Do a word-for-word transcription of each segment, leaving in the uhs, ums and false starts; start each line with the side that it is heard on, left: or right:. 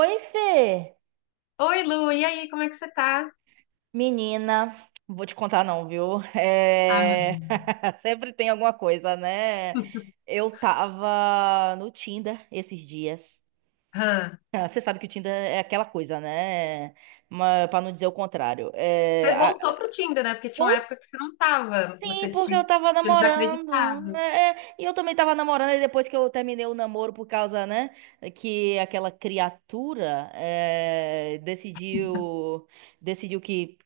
right: Oi, Fê!
left: Oi, Lu, e aí, como é que você tá?
right: Menina, não vou te contar não, viu?
left: Ai, meu
right: É...
left: Deus.
right: Sempre tem alguma coisa, né? Eu tava no Tinder esses dias.
left: Hã?
right: Ah, você sabe que o Tinder é aquela coisa, né? Mas, pra não dizer o contrário. É...
left: Você
right: a-
left: voltou pro Tinder, né? Porque tinha uma
right: Ou
left: época que você não tava,
right: sim,
left: você
right: porque
left: tinha
right: eu tava
left: tinha
right: namorando.
left: desacreditado.
right: É, é, E eu também tava namorando, e depois que eu terminei o namoro por causa, né? Que aquela criatura é, decidiu decidiu que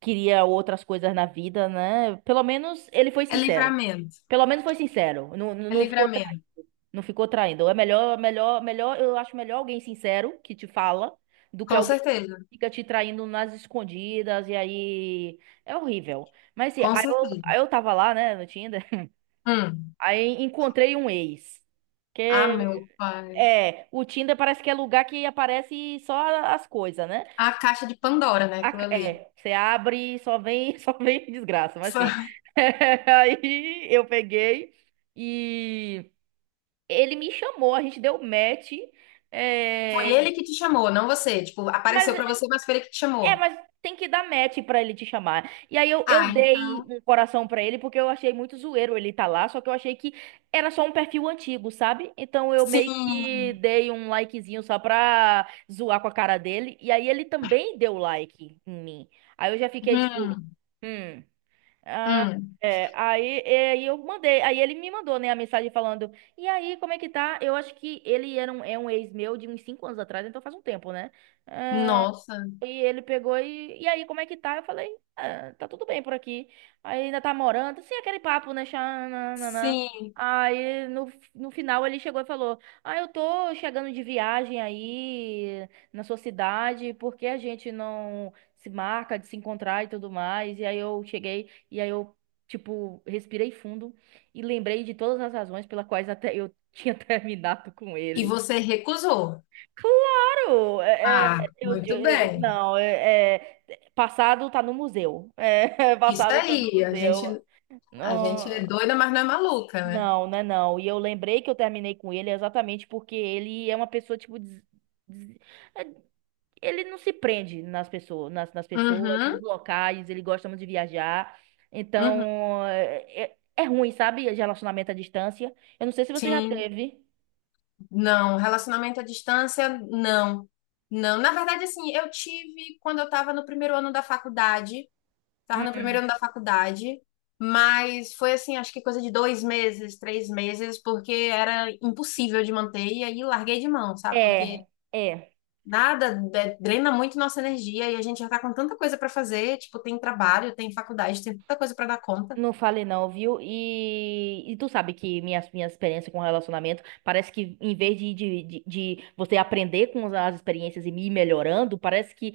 right: queria outras coisas na vida, né? Pelo menos ele foi
left: É
right: sincero.
left: livramento,
right: Pelo menos foi sincero. Não, não
left: é
right: não ficou traindo.
left: livramento.
right: Não ficou traindo. É melhor, melhor, melhor, eu acho melhor alguém sincero que te fala do que
left: Com
right: alguém que
left: certeza,
right: fica te traindo nas escondidas e aí é horrível. Mas assim,
left: com
right: aí eu,
left: certeza.
right: aí eu tava lá, né, no Tinder,
left: Hum.
right: aí encontrei um ex.
left: Ah,
right: Que
left: meu pai.
right: é, o Tinder parece que é lugar que aparece só as coisas, né?
left: A caixa de Pandora, né?
right: a-
left: Aquilo ali.
right: é, você abre e só vem, só vem desgraça, mas
left: Foi
right: assim. Aí eu peguei e ele me chamou, a gente deu match.
left: foi
right: é,
left: ele que te chamou, não você. Tipo, apareceu
right: mas
left: pra você, mas foi ele que te
right: é,
left: chamou.
right: mas tem que dar match pra ele te chamar. E aí eu, eu
left: Ah,
right: dei
left: então,
right: um coração pra ele porque eu achei muito zoeiro ele tá lá, só que eu achei que era só um perfil antigo, sabe? Então eu meio que
left: sim.
right: dei um likezinho só pra zoar com a cara dele. E aí ele também deu like em mim. Aí eu já fiquei tipo,
left: Hum,
right: hum. Ah,
left: hum.
right: é, aí, é, aí eu mandei, aí ele me mandou, né, a mensagem falando, e aí, como é que tá? Eu acho que ele era um, é um ex meu de uns cinco anos atrás, então faz um tempo, né?
left: Nossa,
right: E ele pegou e, e aí, como é que tá? Eu falei, ah, tá tudo bem por aqui. Aí ainda tá morando, assim, aquele papo, né? Xananana.
left: sim.
right: Aí no, no final ele chegou e falou: ah, eu tô chegando de viagem aí na sua cidade, por que a gente não se marca de se encontrar e tudo mais? E aí eu cheguei, e aí eu, tipo, respirei fundo e lembrei de todas as razões pelas quais até eu tinha terminado com
left: E
right: ele.
left: você recusou.
right: Claro, é,
left: Ah,
right: é, eu,
left: muito
right: eu-
left: bem.
right: não, é, é, passado tá no museu. É,
left: Isso
right: passado tá no
left: aí, a gente,
right: museu.
left: a gente
right: Não,
left: é doida, mas não é maluca, né?
right: não, né, não. E eu lembrei que eu terminei com ele exatamente porque ele é uma pessoa, tipo, des- des- é, ele não se prende nas pessoas, nas, nas pessoas, nos
left: Uhum,
right: locais, ele gosta muito de viajar.
left: uhum,
right: Então, é, é é ruim, sabe? De relacionamento à distância. Eu não sei se você já
left: sim.
right: teve.
left: Não, relacionamento à distância, não. Não, na verdade, assim, eu tive quando eu estava no primeiro ano da faculdade, estava no
right: Hum.
left: primeiro ano da faculdade, mas foi assim, acho que coisa de dois meses, três meses, porque era impossível de manter, e aí larguei de mão, sabe? Porque
right: É, é.
left: nada é, drena muito nossa energia e a gente já tá com tanta coisa para fazer, tipo, tem trabalho, tem faculdade, tem tanta coisa para dar conta.
right: Não falei não, viu? E, e tu sabe que minhas minha experiência com relacionamento parece que em vez de, de, de, de você aprender com as experiências e ir melhorando, parece que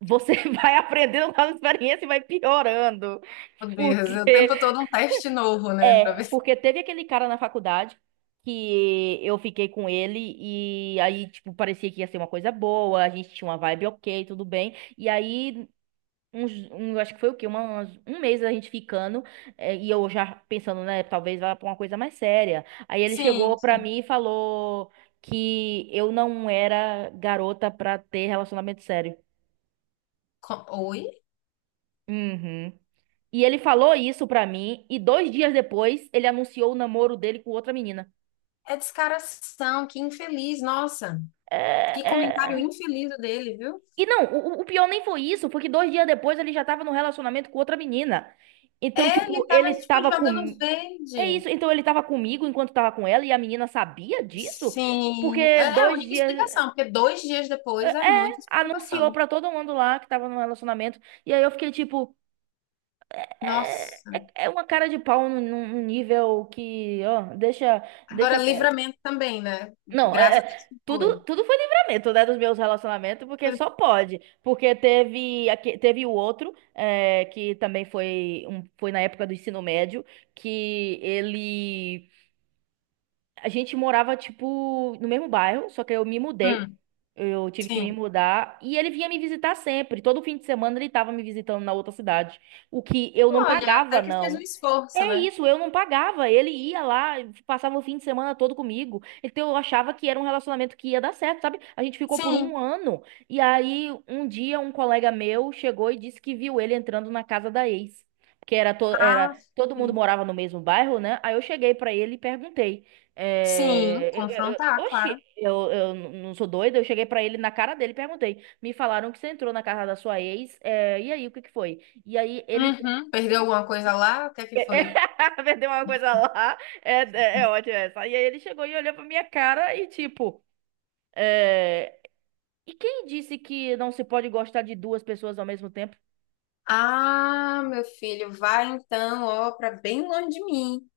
right: você vai aprendendo com as experiências e vai piorando.
left: Meu Deus, é o tempo
right: Porque
left: todo um teste novo, né? Pra ver
right: é,
left: se.
right: porque teve aquele cara na faculdade que eu fiquei com ele e aí tipo parecia que ia ser uma coisa boa, a gente tinha uma vibe ok, tudo bem. E aí Uns, um, eu acho que foi o quê? Uma, umas- um mês a gente ficando, eh, e eu já pensando, né? Talvez vá pra uma coisa mais séria. Aí ele
left: Sim,
right: chegou pra
left: sim.
right: mim e falou que eu não era garota pra ter relacionamento sério.
left: Co- Oi?
right: Uhum. E ele falou isso pra mim, e dois dias depois ele anunciou o namoro dele com outra menina.
left: É descaração, que infeliz, nossa. Que
right: É,
left: comentário
right: é...
left: infeliz o dele, viu?
right: E não, o, o pior nem foi isso, porque dois dias depois ele já tava num relacionamento com outra menina. Então,
left: É,
right: tipo,
left: ele tava,
right: ele
left: tipo,
right: tava
left: jogando
right: com. É
left: verde.
right: isso. Então ele tava comigo enquanto tava com ela e a menina sabia disso?
left: Sim,
right: Porque
left: é a
right: dois
left: única
right: dias.
left: explicação, porque dois dias
right: É,
left: depois é
right: é,
left: muita
right: anunciou
left: explicação.
right: pra todo mundo lá que tava num relacionamento. E aí eu fiquei tipo. É,
left: Nossa.
right: é, é uma cara de pau num, num nível que. Ó, deixa,
left: Agora,
right: deixa quieto.
left: livramento também, né?
right: Não, é.
left: Graças a Deus
right: É,
left: que foi.
right: Tudo, tudo foi livramento, né, dos meus relacionamentos, porque
left: Foi-
right: só pode. Porque teve, aque- teve o outro, é, que também foi, um, foi na época do ensino médio, que ele a gente morava, tipo, no mesmo bairro, só que eu me mudei.
left: Hum,
right: Eu tive que me
left: sim.
right: mudar. E ele vinha me visitar sempre. Todo fim de semana ele tava me visitando na outra cidade. O que eu não
left: Olha,
right: pagava,
left: até que fez um
right: não.
left: esforço,
right: É
left: né?
right: isso, eu não pagava. Ele ia lá, passava o fim de semana todo comigo. Então eu achava que era um relacionamento que ia dar certo, sabe? A gente ficou por
left: Sim.
right: um ano. E aí, um dia, um colega meu chegou e disse que viu ele entrando na casa da ex. Porque era, to
left: Ah,
right: era todo mundo
left: sim.
right: morava no mesmo bairro, né? Aí eu cheguei pra ele e perguntei.
left: Sim,
right: É, eu- eu- eu-
left: confrontar,
right: oxi,
left: claro.
right: eu, eu n- não sou doida. Eu cheguei pra ele na cara dele e perguntei. Me falaram que você entrou na casa da sua ex. é, e aí, o que que foi? E aí ele.
left: Uhum. Perdeu alguma coisa lá? O que é que foi?
right: Vendeu uma coisa lá. É, é, é ótimo essa. E aí ele chegou e olhou pra minha cara e tipo, é... e quem disse que não se pode gostar de duas pessoas ao mesmo tempo?
left: Ah, meu filho, vai então, ó, pra bem longe de mim.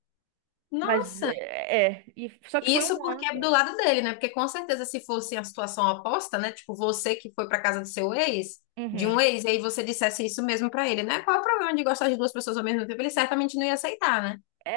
right: Mas
left: Nossa,
right: é, é. E, só que foi
left: isso
right: um
left: porque é do
right: ano.
left: lado dele, né? Porque com certeza se fosse a situação oposta, né? Tipo, você que foi pra casa do seu ex, de
right: Uhum.
left: um ex, e aí você dissesse isso mesmo pra ele, né? Qual é o problema de gostar de duas pessoas ao mesmo tempo? Ele certamente não ia aceitar, né?
right: É,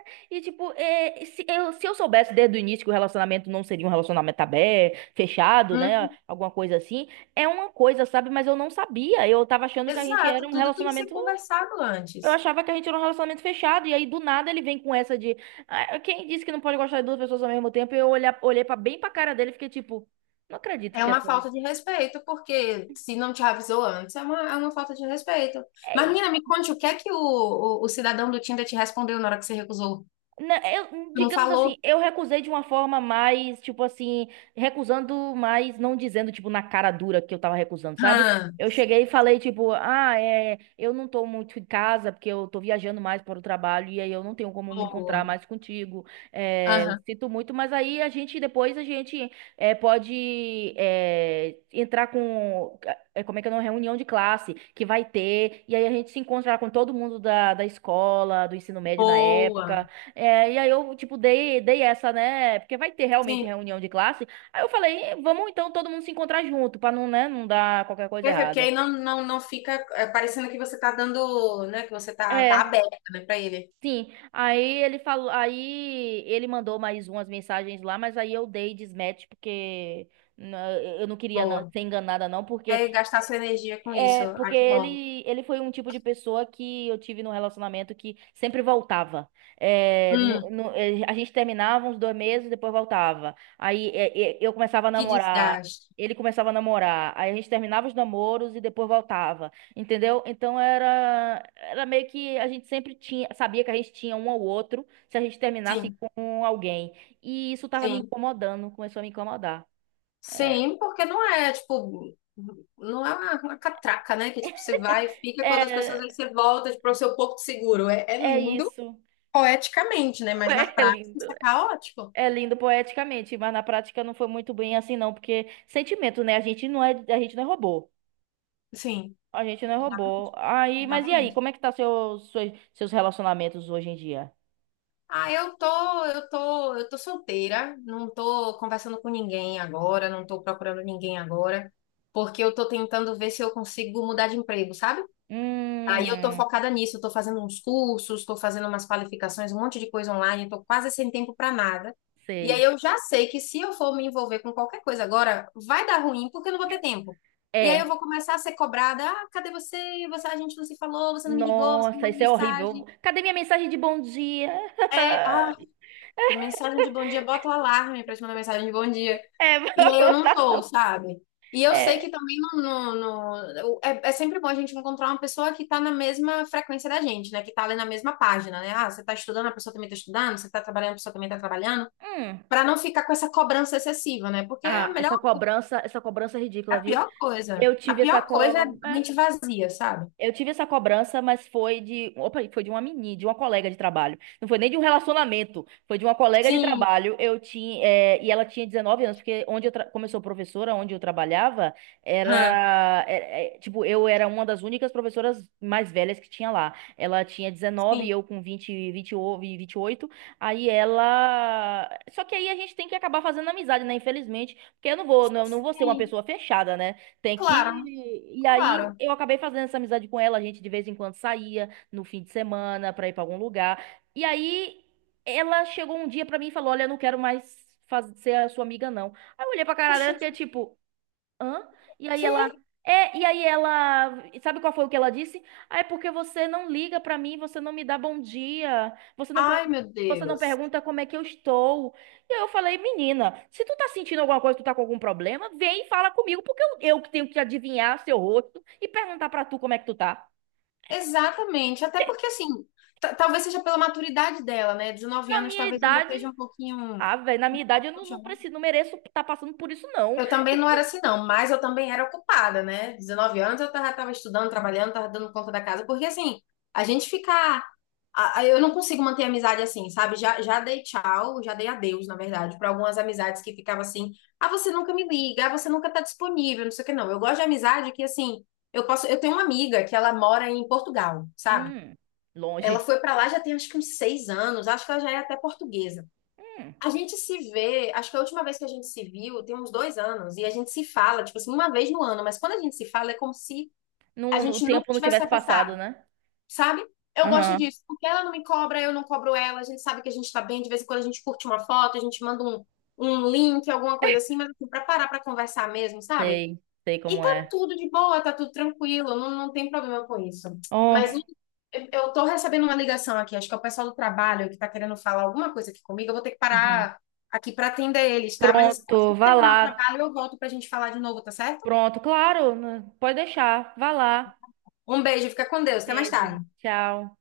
right: é. e tipo, é, se eu, se eu soubesse desde o início que o relacionamento não seria um relacionamento aberto, fechado, né?
left: Hum.
right: Alguma coisa assim, é uma coisa, sabe? Mas eu não sabia. Eu tava achando que a gente era
left: Exato,
right: um
left: tudo tem que ser
right: relacionamento.
left: conversado
right: Eu
left: antes.
right: achava que a gente era um relacionamento fechado, e aí do nada ele vem com essa de: "ah, quem disse que não pode gostar de duas pessoas ao mesmo tempo?" Eu olhar, olhei pra, bem pra cara dele e fiquei tipo, não acredito
left: É
right: que
left: uma
right: essa.
left: falta de respeito, porque se não te avisou antes, é uma, é uma falta de respeito. Mas,
right: É,
left: menina, me conte o que é que o, o, o cidadão do Tinder te respondeu na hora que você recusou?
right: Não, eu,
left: Tu não
right: digamos assim,
left: falou?
right: eu recusei de uma forma mais, tipo assim, recusando, mas não dizendo, tipo, na cara dura que eu tava recusando, sabe?
left: Hã,
right: Eu cheguei e falei, tipo, ah, é, eu não tô muito em casa porque eu tô viajando mais para o trabalho e aí eu não tenho como me
left: boa.
right: encontrar mais contigo. É,
left: Aham,
right: sinto muito, mas aí a gente, depois a gente é, pode é, entrar com, é, como é que é, uma reunião de classe que vai ter e aí a gente se encontra com todo mundo da, da escola, do ensino médio na
left: boa.
right: época. É, e aí eu, tipo, dei, dei essa, né? Porque vai ter realmente
left: Sim.
right: reunião de classe. Aí eu falei, "eh, vamos então todo mundo se encontrar junto, pra não, né, não dar qualquer coisa
left: Perfeito, porque
right: errada."
left: aí não, não, não fica é, parecendo que você tá dando, né, que você tá, tá
right: É,
left: aberta, né, pra ele.
right: sim. Aí ele falou, aí ele mandou mais umas mensagens lá, mas aí eu dei desmatch porque né, eu não queria na-
left: Boa.
right: ser enganada não, porque
left: É gastar sua energia com isso.
right: É,
left: Ah,
right: porque
left: que bom.
right: ele, ele foi um tipo de pessoa que eu tive num relacionamento que sempre voltava. É, no-
left: Hum,
right: no- é, a gente terminava uns dois meses, depois voltava. Aí é, é, eu começava a
left: que
right: namorar,
left: desgaste.
right: ele começava a namorar. Aí a gente terminava os namoros e depois voltava. Entendeu? Então era, era meio que a gente sempre tinha, sabia que a gente tinha um ao outro se a gente terminasse
left: Sim,
right: com alguém. E isso tava me
left: sim.
right: incomodando, começou a me incomodar. É,
left: Sim, porque não é, tipo, não é uma, uma catraca, né? Que, tipo, você vai, fica com outras pessoas, aí
right: é,
left: você volta, tipo, para o seu porto seguro. É, é
right: é
left: lindo
right: isso.
left: poeticamente, né? Mas na
right: É
left: prática
right: lindo.
left: isso é caótico.
right: É lindo poeticamente, mas na prática não foi muito bem assim, não, porque sentimento, né? A gente não é, a gente não é robô.
left: Sim,
right: A gente não é robô. Aí, mas e aí,
left: exatamente.
right: como é que tá seus, seus, seus relacionamentos hoje em dia?
left: Ah, eu tô, eu tô, eu tô solteira, não tô conversando com ninguém agora, não tô procurando ninguém agora, porque eu tô tentando ver se eu consigo mudar de emprego, sabe? Aí eu tô
right: Hum,
left: focada nisso, eu tô fazendo uns cursos, tô fazendo umas qualificações, um monte de coisa online, eu tô quase sem tempo para nada. E aí
right: sei.
left: eu já sei que se eu for me envolver com qualquer coisa agora, vai dar ruim porque eu não vou ter tempo. E aí eu vou
right: É.
left: começar a ser cobrada, ah, cadê você? Você, a gente não se falou, você não me ligou, você não
right: Nossa,
left: mandou
right: isso é horrível.
left: mensagem.
right: Cadê minha mensagem de bom dia?
left: É, ah, mensagem de bom dia, bota o alarme para te mandar mensagem de bom dia.
right: É,
left: E aí eu não tô, sabe? E eu sei que
right: é.
left: também não, não- não- é, é sempre bom a gente encontrar uma pessoa que tá na mesma frequência da gente, né? Que tá ali na mesma página, né? Ah, você tá estudando, a pessoa também tá estudando, você tá trabalhando, a pessoa também tá trabalhando,
right: Hum.
left: pra não ficar com essa cobrança excessiva, né? Porque é a
right: Ah,
left: melhor,
right: essa cobrança, essa cobrança é ridícula,
left: a
right: viu?
left: pior coisa,
right: Eu
left: a
right: tive essa
left: pior coisa é
right: cobrança.
left: a mente vazia, sabe?
right: Eu tive essa cobrança, mas foi de, opa, foi de uma menina, de uma colega de trabalho. Não foi nem de um relacionamento, foi de uma colega de
left: Sim,
right: trabalho. Eu tinha, eh, e ela tinha dezenove anos, porque onde eu tra- começou professora, onde eu trabalhava,
left: hã,
right: era, é- é, tipo, eu era uma das únicas professoras mais velhas que tinha lá. Ela tinha dezenove e
left: sim,
right: eu com vinte, vinte e vinte e oito. Aí ela, só que aí a gente tem que acabar fazendo amizade, né? Infelizmente, porque eu não vou, não, não vou ser uma
left: sim,
right: pessoa fechada, né? Tem
left: claro,
right: que. E aí
left: claro.
right: eu acabei fazendo essa amizade com ela. A gente de vez em quando saía no fim de semana pra ir pra algum lugar. E aí ela chegou um dia pra mim e falou: olha, eu não quero mais faz- ser a sua amiga, não. Aí eu olhei pra cara dela
left: Poxa,
right: e
left: o
right: fiquei tipo. Hã? E aí
left: quê?
right: ela. É, e aí ela. Sabe qual foi o que ela disse? Ah, é porque você não liga pra mim, você não me dá bom dia, você não
left: Ai,
right: pergunta,
left: meu
right: você não
left: Deus.
right: pergunta como é que eu estou. E aí eu falei, menina, se tu tá sentindo alguma coisa, tu tá com algum problema, vem e fala comigo, porque eu, eu que tenho que adivinhar seu rosto e perguntar pra tu como é que tu tá.
left: Exatamente, até porque assim, ta- talvez seja pela maturidade dela, né? 19
right: Na
left: anos
right: minha
left: talvez ainda
right: idade.
left: esteja um pouquinho
right: Ah, velho, na minha idade eu não, não
left: jovem.
right: preciso, não mereço estar tá passando por isso, não.
left: Eu também não era assim, não, mas eu também era ocupada, né? 19 anos eu já estava estudando, trabalhando, tava dando conta da casa, porque assim, a gente ficar. a- a- Eu não consigo manter amizade assim, sabe? Já, já dei tchau, já dei adeus, na verdade, para algumas amizades que ficavam assim: ah, você nunca me liga, ah, você nunca tá disponível, não sei o que, não. Eu gosto de amizade que, assim, eu posso. Eu tenho uma amiga que ela mora em Portugal, sabe?
right: Hum,
left: Ela
right: longe.
left: foi para lá já tem acho que uns seis anos, acho que ela já é até portuguesa.
right: Hum,
left: A gente se vê, acho que a última vez que a gente se viu tem uns dois anos, e a gente se fala, tipo assim, uma vez no ano, mas quando a gente se fala é como se
right: não,
left: a
right: o
left: gente nunca
right: tempo não
left: tivesse se
right: tivesse passado,
left: afastado,
right: né?
left: sabe? Eu gosto
right: Aham.
left: disso, porque ela não me cobra, eu não cobro ela, a gente sabe que a gente tá bem, de vez em quando a gente curte uma foto, a gente manda um, um link, alguma coisa assim, mas assim, pra parar pra conversar mesmo, sabe?
right: Sei, sei
left: E
right: como
left: tá
right: é.
left: tudo de boa, tá tudo tranquilo, não, não tem problema com isso.
right: Oh,
left: Mas o- eu eu tô recebendo uma ligação aqui, acho que é o pessoal do trabalho que tá querendo falar alguma coisa aqui comigo, eu vou ter que
right: uhum.
left: parar aqui pra atender eles, tá? Mas
right: Pronto,
left: assim que
right: vá
left: terminar o
right: lá.
left: trabalho, eu volto pra gente falar de novo, tá certo?
right: Pronto, claro, né? Pode deixar. Vá lá.
left: Um beijo, fica com Deus, até mais
right: Beijo.
left: tarde.
right: Tchau.